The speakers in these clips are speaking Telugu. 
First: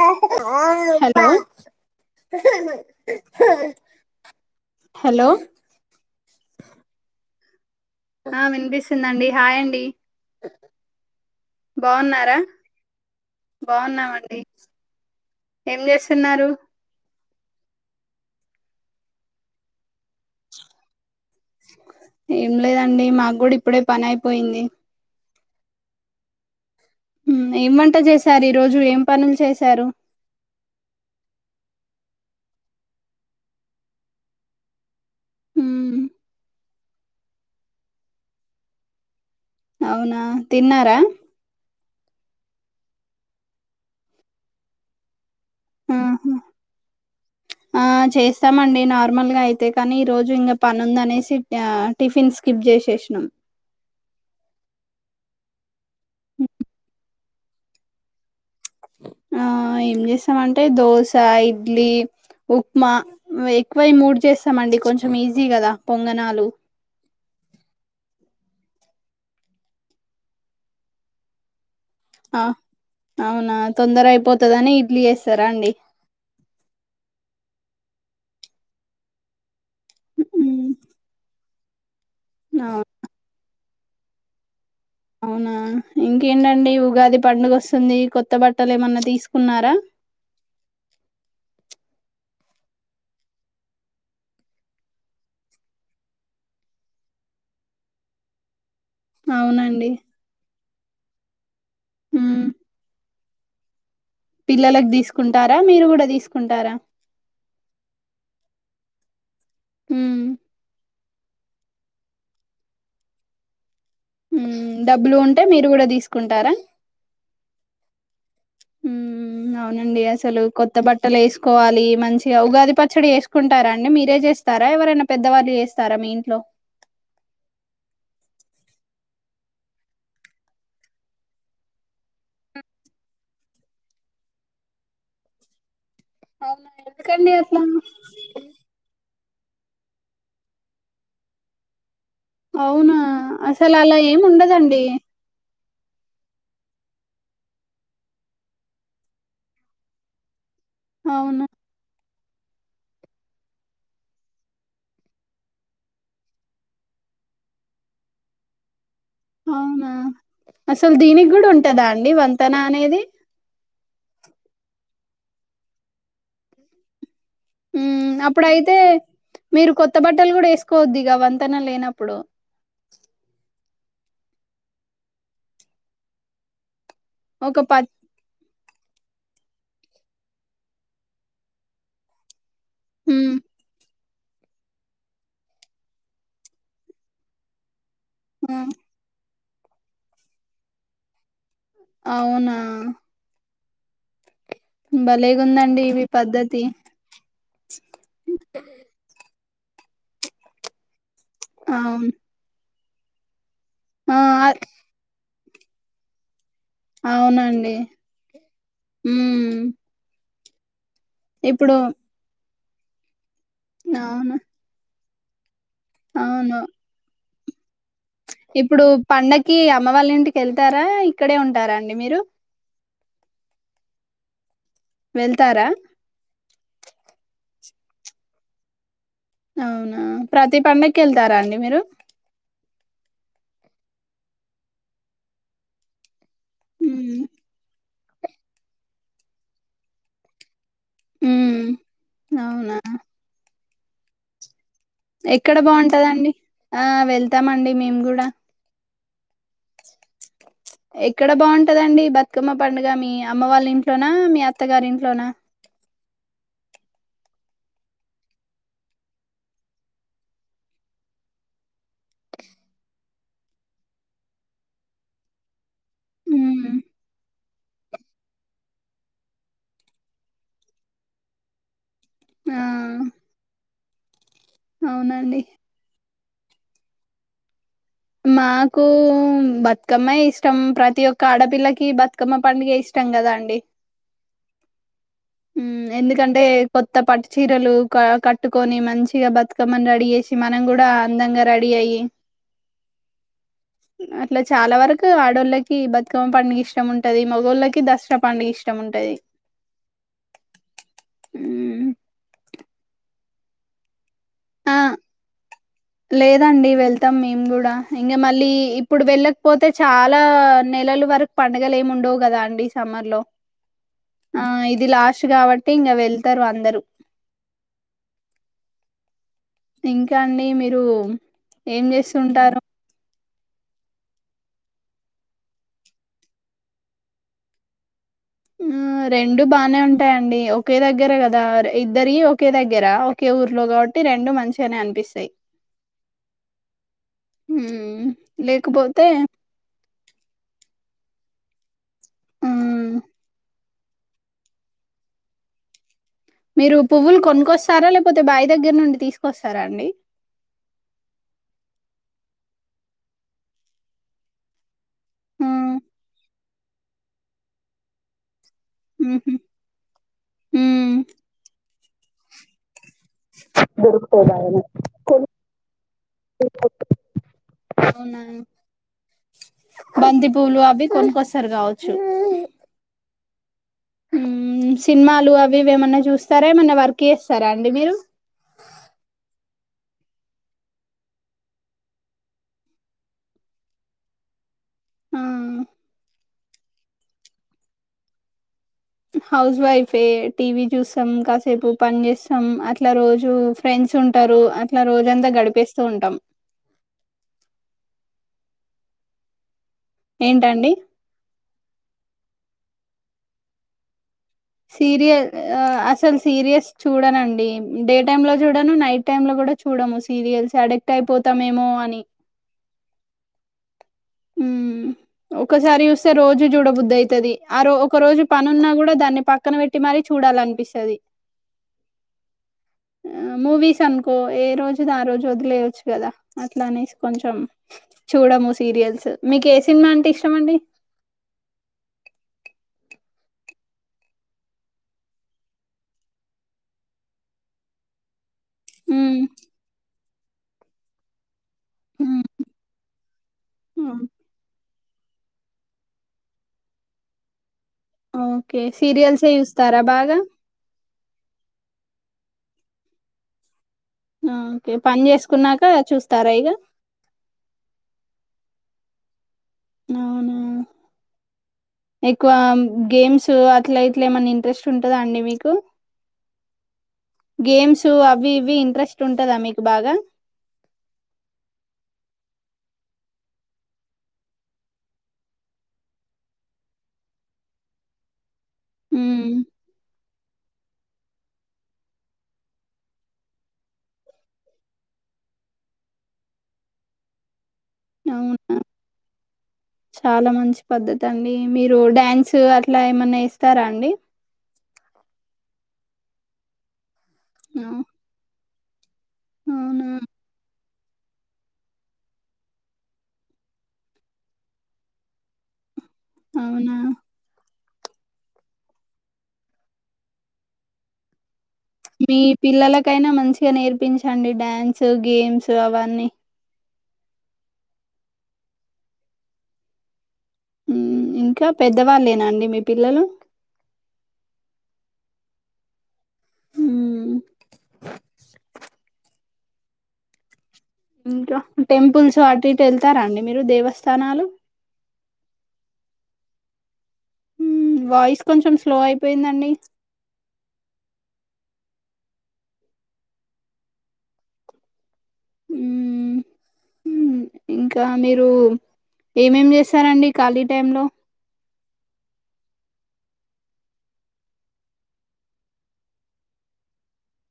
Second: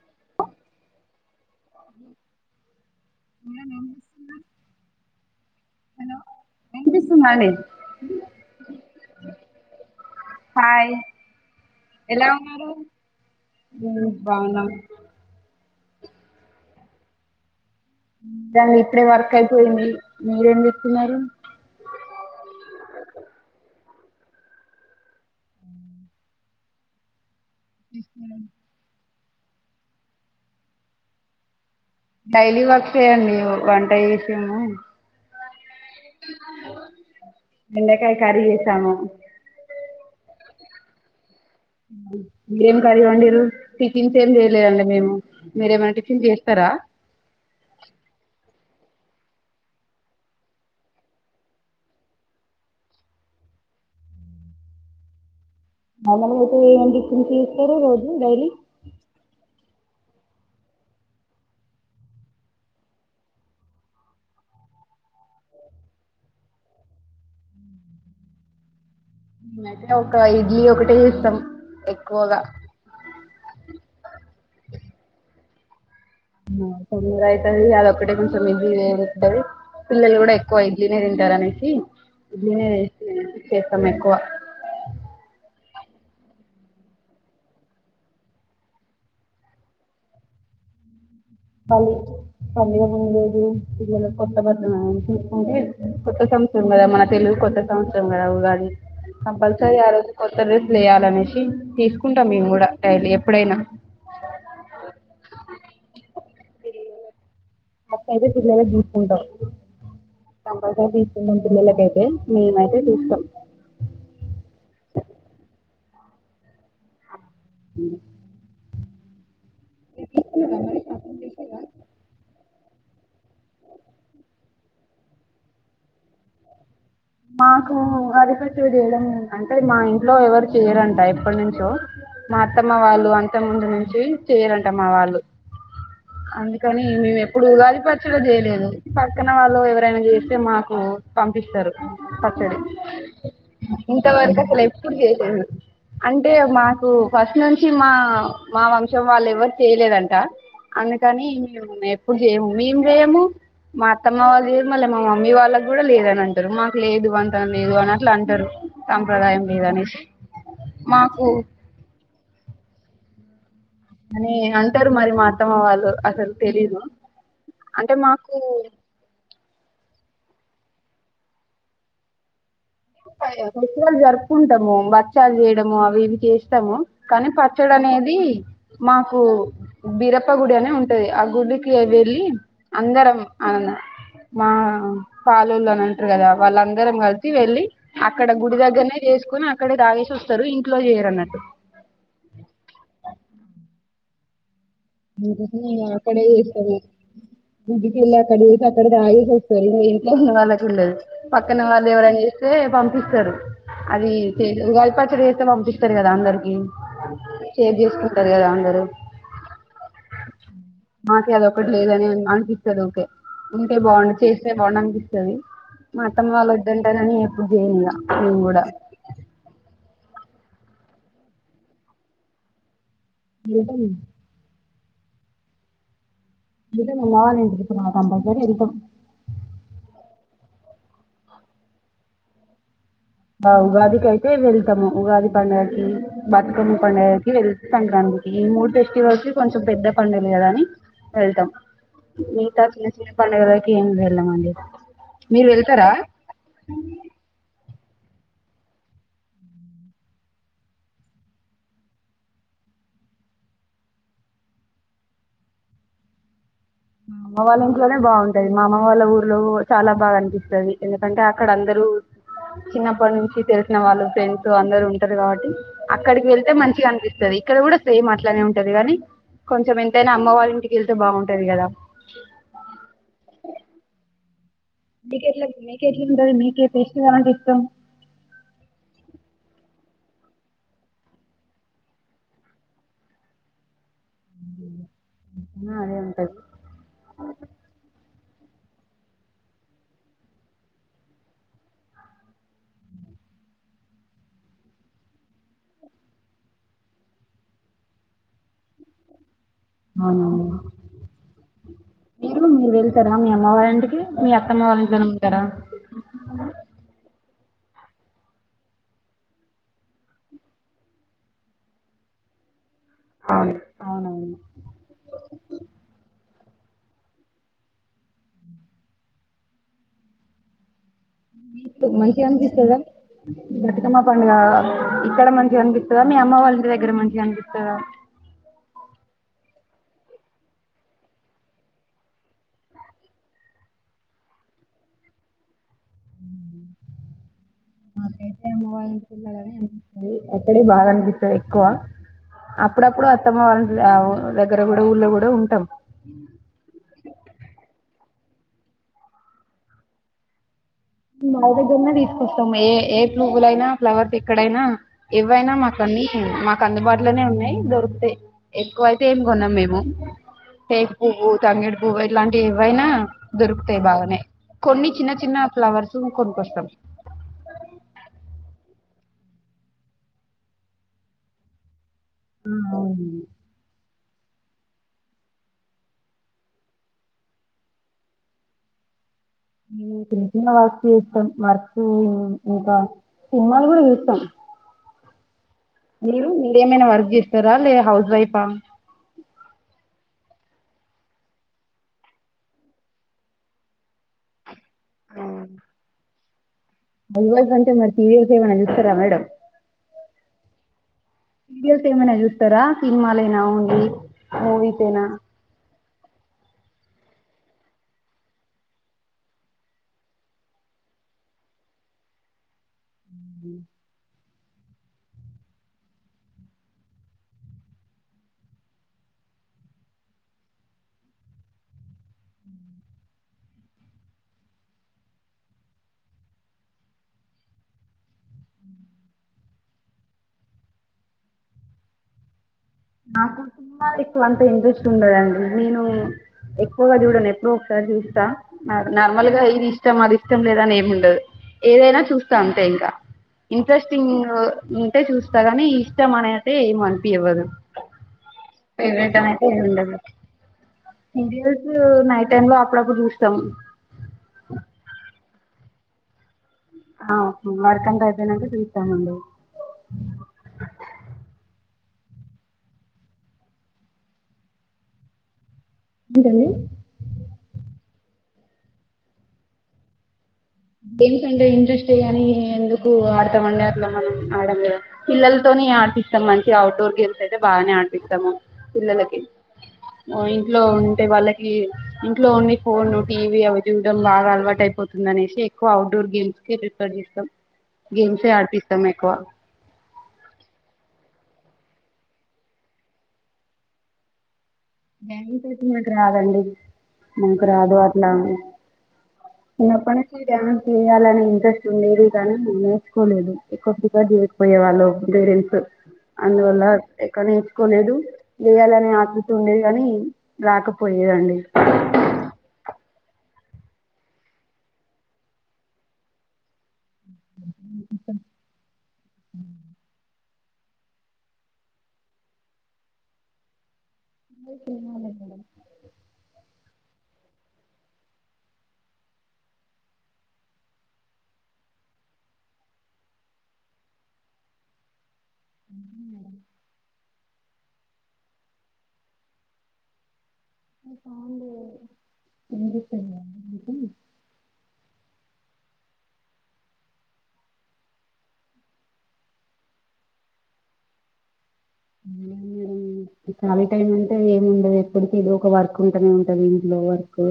హలో ఊహు ఉహ్ హలో మండి ఆ వినిపిస్తుందండి హాయ్ అండి హాయ్ ఎలా బాగున్నారా బాగున్నామండి వున్నారు ఏం జేస్తున్నారు నాది ఇప్పుడే వర్క్ అయిపోయింది మీరేం జేత్తున్నారు ఏం లేదండి మాక్కూడా ఇప్పుడే పనైపోయింది ఏం వంట చేశారు ఈ రోజు ఏం పనుల్ చేశారు డైలీ వర్క్ చేయండి ఒక గంట చేసాము బెండకాయ కర్రి చేసాము అవునా తిన్నార ఎమ్ కర్రి వండిర్రు టిఫిన్స్ ఏం చేయలేదండి మేము మీరేమైనా టిఫిన్స్ చేస్తరా తమండి నార్మల్గా అయితే కానీ ఈ రోజు ఇంకా పని ఉందనేసి టిఫిన్ స్కిప్ చేసేసినాం మామూలుగైతే టిఫిన్ కి మీరు రోజు డైలీ ఆ ఏం జెస్తామంటే దోశ ఇడ్లీ ఉప్మా ఎక్కువ ఈ మూడు చేస్తామండి కొంచెం ఈజీ కదా పొంగనాలు మేమైతే ఒక ఇడ్లీ ఒకటే ఇస్తాం అ అవునా తొందర ఐయిపోతదని ఇడ్లీ చేస్తర్ రాండి ఆ తొందర ఐతది అదిక్కటే కొంచెం ఇజీ [unintelligible] పిల్లలు కూడా ఎక్కువ ఆ మ్మ్. ఇడ్లీనే తింటారనేసి ఇడ్లీ నే అవు చేస్తి చె [inaudible] మ్మెక్కువ ఆ ఇంకేంటండి ఉగాది పండుగ వస్తుంది కొత్త బట్టలు ఏమన్నా తీసుకున్నారా [unintelligible] పని ఎం లేదు పిల్లలకు కొత్త బట్టలు ఆ తీసుకుంటే కొత్త సంవత్సరం కదా మన తెలుగు కొత్త సంవత్సరం కదా ఉగాది కంపల్సరి ఆ అవునండి రోజు కొత్త డ్రెస్సులెయ్యాలి దనేషి తీసుకుంటాం మేము గూడా డైలీ ప్పుడైనా పిల్లలక్ దీస్కుంటారా మీరు కూడా దీస్కుంటారా అటు సైడ్ ఐతే బ్లౌజ్ తీసుకుంటాం మ్మ్ కంపల్సరీ తీస్ [unintelligible] పిల్లలకైతే మేమయితే తీసుకోం మ్ డబ్బులు ఉంటె మీరు గూడా తీసుకుంటారా అహ్ ఉమ్ అవునండి అసలు కొత్త బట్టలేసుకోవాలి మంచిగా ఉగాది పచ్చడి చేసుకుంటారా అండి మీరే చేస్తారా ఎవరైనా పెద్దవాళ్ళు చేస్తారా మీ ఇంట్లో మాకు ఉగాది పచ్చడి చేయడం అంటే మా ఇంట్లో ఎవరు చేయరంట ఎప్పటి నుంచో మా అత్తమ్మ వాళ్ళు అంత ముందు నుంచి చెయ్యరంట మా వాళ్ళు అవునా అందుకని మేము ఎందుకండి ఎప్పుడు అట్లా ఉగాది పచ్చడి చెయ్యలేదు పక్కన వాళ్ళు ఎవరైనా చేస్తే మాకు పంపిస్తారు పచ్చడి అవునా అసలు అలా ఏమి ఇంతవరకు ఉండదండి అసలెప్పుడు చెయ్ లేదు అంటే మాకు ఫస్ట్ నుంచి మా మా వంశం వాళ్ళ ఎవ్వరు చేయలేదంట అందుకని అవును మేము ఎపుడూ చేయము మేము చేయము మా అత్తమ్మ వాళ్ళ చేయము మళ్ళీ మా మమ్మీ వాళ్ళకి కూడా లేదని అంటారు లేదు అంటాను లేదు అని అట్లా అంటారు సాంప్రదాయం అవునా లేదనేసి అసలు మాకు దీనికి కూడా ఉంటదా అండి తన అనేది అని అంటారు మరి మా అత్తమ్మ వాళ్ళు అసలు తెలీదు అంటే ఉమ్ మాకు అప్పుడయితే మీరు కొత్త కొత్త బట్టలు కూడా వేసుకోవద్దు ఇక వంతెన లేనప్పుడు ఫెస్టివల్ జరుపుకుంటాము భక్షాలు చేయడము అవి ఇవి చేస్తాము కానీ ఒక ప పచ్చడి అనేది మాకు బీరప్ప గుడి అనే ఉంటది ఆ గుడికి వెళ్ళి అందరం ఉమ్ ఆనందం మా పాలోల్లు అని అంటారు కదా వాళ్ళందరం కలిసి వెళ్ళి అక్కడ గుడి ఉమ్, దగ్గరనే చేసుకుని అక్క అక్కడే తాగేసి వస్తారు ఇంట్లో చేయరు అన్నట్టు అవునా [unintelligible] భలేగుందండి ఇవి పద్ధతి ఇంటికెళ్ళకా [unintelligible] తెలివి ఇంట్లో ఉన్న వాళ్లకు ఉండదు పక్కన వాళ్ళు అవును ఎవరైనా చేస్తే పంపి ఇస్తారు అవి ఆ ఉగాది పచ్చడి చేస్తే పంపిస్తారు కదా అందరికి అవునండి సేవ్ చేసుకుంటారు కదా అందరు ఉమ్ మాకి అది ఒక్కటి ఇప్పుడు లేదే అని అనిపి సరే ఓకే ఉంటే బాగుండు అవును చేస్తే బాగుండు అనిపి రవి మా అత్తమ్మ వాళ్ళు అవును వద్దంటారని చేయను ఇగ ఇప్పుడు పండక్కి అమ్మ వాళ్ల ఇంటిక వెళ్తారా? ఇక్కడే ఉంటారా అండి మీరు? ఉంటాము వెళ్తారా? రిటర్న్ నేను రావలనే విత్ రా కాంబరీత్ఏరీతిం అవునా, ప్రతి పండక్కి వెళ్తారా అండి మీరు? మా ఉగాదికి అయితే వెళ్తాము. ఉగాది పండక్కి. బతుకమ్మ హ్మ్ పండక్కి వెళ్తే, సంక్రాంతి ఈ మూడు ఫెస్టివల్స్ కొంచెం పెద్ద పండుగలు అని. వెళ్తాం. హ్మ్ మిగతా అవునా చిన్న చిన్న పండగల్కి. ఏం వెళ్ళమండి మేము ఎక్కడ బాగుంటాది అండి? ఆ వెళ్తాము అండి మేము. కూడా ఎక్కడ బాగుంటాది అండి బతుకమ్మ పండగ? మీ అమ్మ వాళ్ల ఇంట్లోనా? మీ అత్తగారి ఇంట్లోనా? మా అమ్మ వాళ్ల ఇంట్లోనే బాగుంటాది. మా అమ్మ వాళ్ల ఊరిలో చాలా బాగా అనిపిస్తాది. ఎందుకంటే అక్కడ అందరూ. చిన్నప్పటి నుంచి తెలిసిన వాళ్లు, ఫ్రెండ్స్ అందరూ ఉంటారు, కాబట్టి అక్కడికి వెళ్తే హ్మ్ మంచిగా అనిపిస్తాది. ఇక్కడ కూడా సేమ్ అట్లానే ఉంటాది కానీ. కొంచెం ఎంతైనా అమ్మ వాళ్ల ఇంటికి వెళ్తే బాగుంటాది కదా! ఆ అవునండి మీకెట్లా? మేకెట్లుంది? ఉంటాది మీకే ఫెస్టివల్ అంటే ఇష్టం? మాకు హ్మ్ బతుకమ్మ ఇష్టం. ప్రతి ఒక్క ఆడపిల్లకి బతుకమ్మ పండగే ఇష్టం కదా అండి? ఆ! హ్మ్ అదే ఉంటది. ఎందుకంటే కొత్త పట్టు చీరలు క కట్ కట్టుకొని మంచిగా బతుకమ్మన రెడీ చేసి, మనం కూడా అందంగా రెడీ అయ్యి అట్లా చాలావరకు ఆడోళ్లకి బతుకమ్మ పండగ ఇష్టం ఉంటది. మొగోళ్లకి దసరా పండగ ఇష్టం ఉంటది. అవును, మ్మ్ మీరు మీవే. వెళ్తారా? మీ అమ్మ వాళ్ల ఇంటికి? మీ అత్తమ్మ ఆ వాళ్ల ఇంట్లోనే ఉంటారా? లేదండి వెళ్తాం మేము కూడా ఇంక మళ్లీ ఇప్పుడు వెళ్లకపోతే చాలా నెలలు వరకు పండగలు ఏమ ఉండవు కదా అండి. సమ్మర్‌లో అవునవును. అ ఇది లాస్ట్ కాబట్టి ఇంక వెళ్ ఒతారు అందరూ ఇంకా అండి, మీరు ఏం మీకు మంచిగా చేస్తుంటారు అనిపిస్తాదా? బతుకమ్మ పండగా ఇక్కడ మంచిగా అనిపిస్తాదా? మీ అమ్మ వాళ్ల ఇంటి దగ్గర మంచిగా అనిపిస్తాదా? హ్మ్ రెండూ బాగానే ఉంటాయి అండి. ఒకే దగ్గర కదా, ఇద్దరి ఒకే దగ్గర ఒకే ఊరిలో కాబట్టి రెండూ మంచిగానే అనిపిస్తాయి. మ్మ్ మాకైతే అమ్మ వాళ్ల లేకపోతే ఇంటికి వెళ్లాలని అనిపిస్తాది. అక్కడే బాగా అనిపిస్ ఇక్కడే ఎక్కువ మ్మ్ అప్పుడప్పుడు అత్తమ్మ వాళ్ల దగ్గర కూడా, ఊరిలో కూడా ఉంటాం. మీరు పువ్వులు కొనుక్కొస్తారా? లేకపోతే బాయి దగ్గర నుండి తీసుకొస్తారా అండి! బాయి దగ్గరనే తీసుకొస్తాం! ఏ ఏ పువ్వులు అయినా, ఫ్లవర్స్ ఎక్కడైనా. ఏవైనా మ్మ్ మాకని మా అందుబాటులోనే ఉన్నాయి, దొరుకుతాయి. ఎక్కువ ఐతే ఏం మ్మ్ కొనము మేము టేకు మ్మ్ పువ్వు, తంగేడు పువ్వు పువ్వు ఇలాంటి ఇవ్వైనా దొరుకుతాయి బాగానే కొన్ని చిన్న చిన్న ఫ్లవర్స్ కొనుకొస్తాం. అవునా బంతి పూలు అవి కొనుకొస్తారు కావచ్చు. ఆ అవును ఊ సినిమాలు అవి ఇవి ఏమన్నా చూస్తారా ఏమన్నా వర్క్ చేస్తారా అండి మీరు చిన్న చిన్న వర్క్ చూస్తాం వర్క్ ఇంకా సినిమాలు కూడా చూస్తాం. ఆ మీరు మీరు ఏమైనా వర్క్ చేస్తారా లేద హౌస్ వైఫా హౌస్ వైఫే టీవీ చూస్తాం కాసేపు పని చేస్తాం అట్లా రోజు ఫ్రెండ్స్ ఉంటారు అట్ అట్లా రోజంతా గడిపేస్తూ ఉంటాం. హౌస్ వైఫ్ అంటే మీరు సీరియల్స్ ఏమైనా చూస్తారా మేడం ఏంటండి సీరియల్స్ ఏమన్నా చూస్ చూస్తారా సినిమాలైనా ఓన్లీ మూవీసేనా సీరియల్ ఆ అసలు సీరియస్ చూడనండి డే టైమ్ లో చూడను నైట్ టైమ్ లో కూడా చూడము సీరియల్స్ అడిక్ట్ అయిపోతామేమో అని ఊ ఒక్కసారి చూస్తే రోజు చూడబుద్దయితది ఆ ఒక రోజు పని ఉన్నా కూడాదాన్ని పక్కన పెట్టి మరీ చూడాలనిపిస్తది ఆ మూవీస్ అనుకో ఏ రోజుది ఆ రోజు వదిలేయవచ్చు కదా అట్లా అనేసి కొంచెం చూడము సీరియల్స్ మీకు ఏ సినిమా అంటే ఇష్టమండి. నాకు సినిమాలు ఎక్కువ అంత ఇంట్రెస్ట్ ఉండదండి. నేను ఎక్కువగా చూడను ఎప్పుడో ఒకసారి చూస్తా నాది హ్మ్ నార్మల్గా ఇది ఇష్టం అది ఇష్ ఇష్టం లేదని ఏమ్ ఉండదు. ఏదైనా హ్మ్ చూస్తా అంతే ఇంకా హ్మ్. ఇంట్రెస్టింగు ఉంటే చూస్తా కాని ఇష్టం అనేతే ఏమ్ అనిపివ్వదు. ఓకే పెళ్లియితే సీరియల్సే నుంచీ ఏం చూస్తారా ఉండదూ బాగా? ఇంట్రెస్ట్ నైట్ టైమ్ లో అప్పుడప్పుడు చూస్తాం. ఊ ఓకే పని చేస్ చేసుకన్నాక చూస్తారా ఇగ ఆ వర్క్ అంత అయిపోయినాక చూస్తా మండి. అవునా! ఎక్కువ గేమ్స్ అట్ల ఇట్లా ఏమన్నా ఇంట్రెస్ట్ ఉంటదా అండి మీకు ఏంటండి గేమ్స్ అవి ఇవి ఇవి ఇంట్రెస్ట్ ఉంటదా మీకు బాగా గేమ్స్ అంటే ఇంట్రెస్టే కాగాని ఎందుకు ఆడతామండి అట్లా మనం ఆడం కద పిల్లలతోనే ఆడిపిస్తాం మంచి ఔట్ డోర్ గేమ్స్ అయితే బాగానే ఆడిపిస్తాము. పిల్లలకి హ్మ్. ఓ ఇంట్లో ఉ అంటే వాళ్ళకి ఇంట్లో ఓన్లీ ఫోన్ టీవీ అవి చూడడం బాగా అలవాటు అయిపోతుంది అనేసి ఎక్కువ ఔట్డోర్ గేమ్స్కే ప్రిఫర్ చేస్తాం. గేమ్స్ ఏ అవునా! ఆడిపిస్తాము ఎక్కువ చాలా మంచి పద్ధతి అండి మీరు డ్యాన్స్ అట్లా ఏమన్నా ఎస్తారా అండి. డాన్స్ అయితే నాకు రాదండి. మాకు రాదు అవు అట్లా అవునా! చిన్నప్పటి నుంచి డాన్స్ చేయాలనే ఇంట్రెస్ట్ ఉండేది కానీ నే నేర్చుకోలేదు ఎక్కువ ప్రిఫర్ చేయకపోయే వాళ్ళు పేరెంట్స్ అందువల్ల అవునా! ఎక్కనుంచ్ కోలేదు చేయాలని ఆసక్త్ ఉండేది కాని రాకపోయేదండి మీ పిల్లలకైనా మంచిగా నేర్పించండి డ్యాన్స్ గేమ్స్ అవన్నీ ఇంకా పెద్దవాళ్ళేనాండి మీ పిల్లలు మ్మ్ ఇంకా టెంపుల్స్ అటు ఇటు వెళ్తారా అండి మీరు దేవస్థానాలు మ్మ్ వాయిస్ కొంచెం స్లో అయిపోయిందండి మ్మ్ మ్మ్ మ్మ్ ఇంకా మీరు ఏమేమి చేస్తారండి ఖాళీ టైం లో మే ఖాళీ టైమ్ అంటే ఏంముండదు ఎప్పుడుకి ఏదో ఒక వర్క్ ఉంటానే ఉంటంది ఇంట్లో వర్క్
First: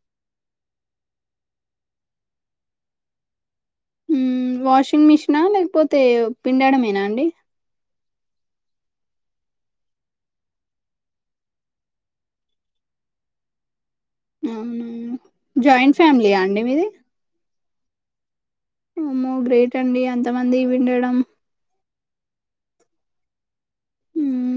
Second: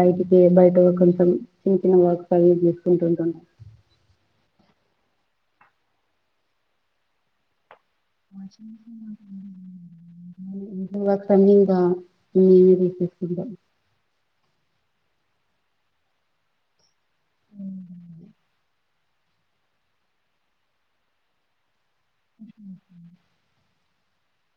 బయటికి బయట కొంచెం చిన్న చిన్న వర్క్స్ అవి చేసుకుంటుంటం వాషింగ్ మిషనా లేకపోతే పిండడమేనా అండి [unintelligible] మేమే తీసేసుకుంటాం అవునా జాయింట్ ఫ్యామిలీయా అండి మీది అమ్మో గ్రేట్ అండి ఎంతమంది విండడం మ్మ్